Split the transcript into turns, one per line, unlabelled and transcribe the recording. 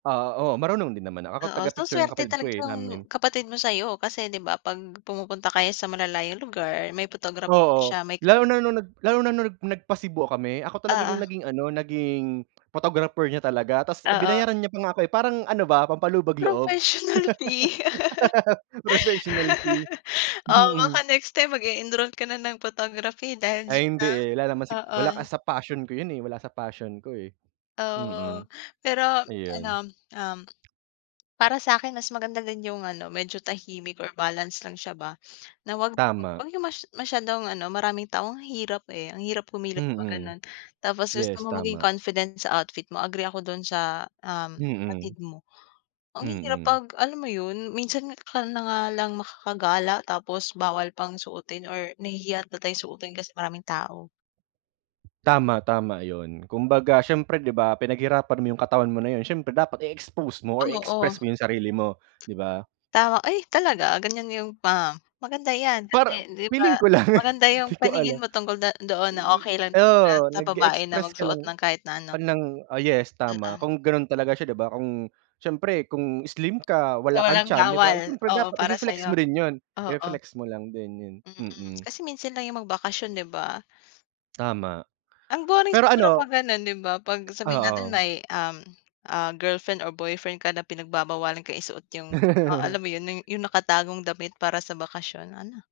Ah, oo, marunong din naman, ako
Oo, so
taga-picture ng
swerte
kapatid ko,
talaga
eh,
yung
namin.
kapatid mo sa'yo kasi 'di ba, 'pag pumupunta kayo sa malalayong lugar may photographer na
Oo,
siya may
lalo na nung nag lalo na nung nag nagpa-Cebu kami ako talaga yung
Oo.
naging ano, naging, photographer niya talaga ta's
Oo.
binayaran niya pa nga ako, eh. Parang ano ba, pampalubag loob.
Professional fee.
Professional fee,
Oo,
mm.
baka next time mag-e-enroll ka na ng photography dahil
Ay hindi,
diyan,
eh, wala naman si
ah,
wala
oo.
kasi sa passion ko 'yun, eh, wala sa passion ko, eh,
Oo,
mm.
pero ano,
Ayun.
um, para sa'kin mas maganda din yung ano medyo tahimik or balance lang siya ba, na 'wag,
Tama.
wag yung mas masyadong ano maraming tao ang hirap, eh, ang hirap kumilos 'pag
Mm,
gano'n. Tapos gusto
yes
mo maging
tama.
confident sa outfit mo, agree ako do'n sa, um,
Mm.
kapatid mo. Ang hirap
Mm.
'pag alam mo 'yun minsan ka na nga lang makakagala tapos bawal pang suotin or nahihiya na tayo suotin kasi maraming tao.
Tama, tama 'yun kumbaga siyempre 'di ba pinaghirapan mo yung katawan mo na 'yun siyempre dapat i-expose mo or
Oo.
i-express mo yung sarili mo, 'di ba?
Tama, ay talaga ganyan yung pa maganda yan
Para
kasi, 'di ba,
feeling ko lang,
maganda yung
'di ko
paningin
alam.
mo tungkol do doon na okey lang
Eh,
'di ba
oo
sa babae na
nag-e-express ka
magsuot
lang
ng kahit na ano.
ng oh, yes tama
Oo.
kung gano'n talaga siya 'di ba kung siyempre kung slim ka
So
wala kang
walang
tiyan 'di ba
bawal,
siyempre
oo
dapat
para
i-fe-flex
sa'yo?
mo rin 'yun,
Oo.
i-flex mo lang din 'yun,
Mm,
mm.
kasi minsan lang yung magbakasyon, 'di ba?
Tama,
Ang boring
pero
siguro 'pag
ano
gano'n 'di ba, 'pag sabihin natin
Oo.
may, um, ah, girlfriend or boyfriend ka na pinagbabawalan ka isuot yung oo, alam mo 'yun yung nakatagong damit para sa bakasyon ano?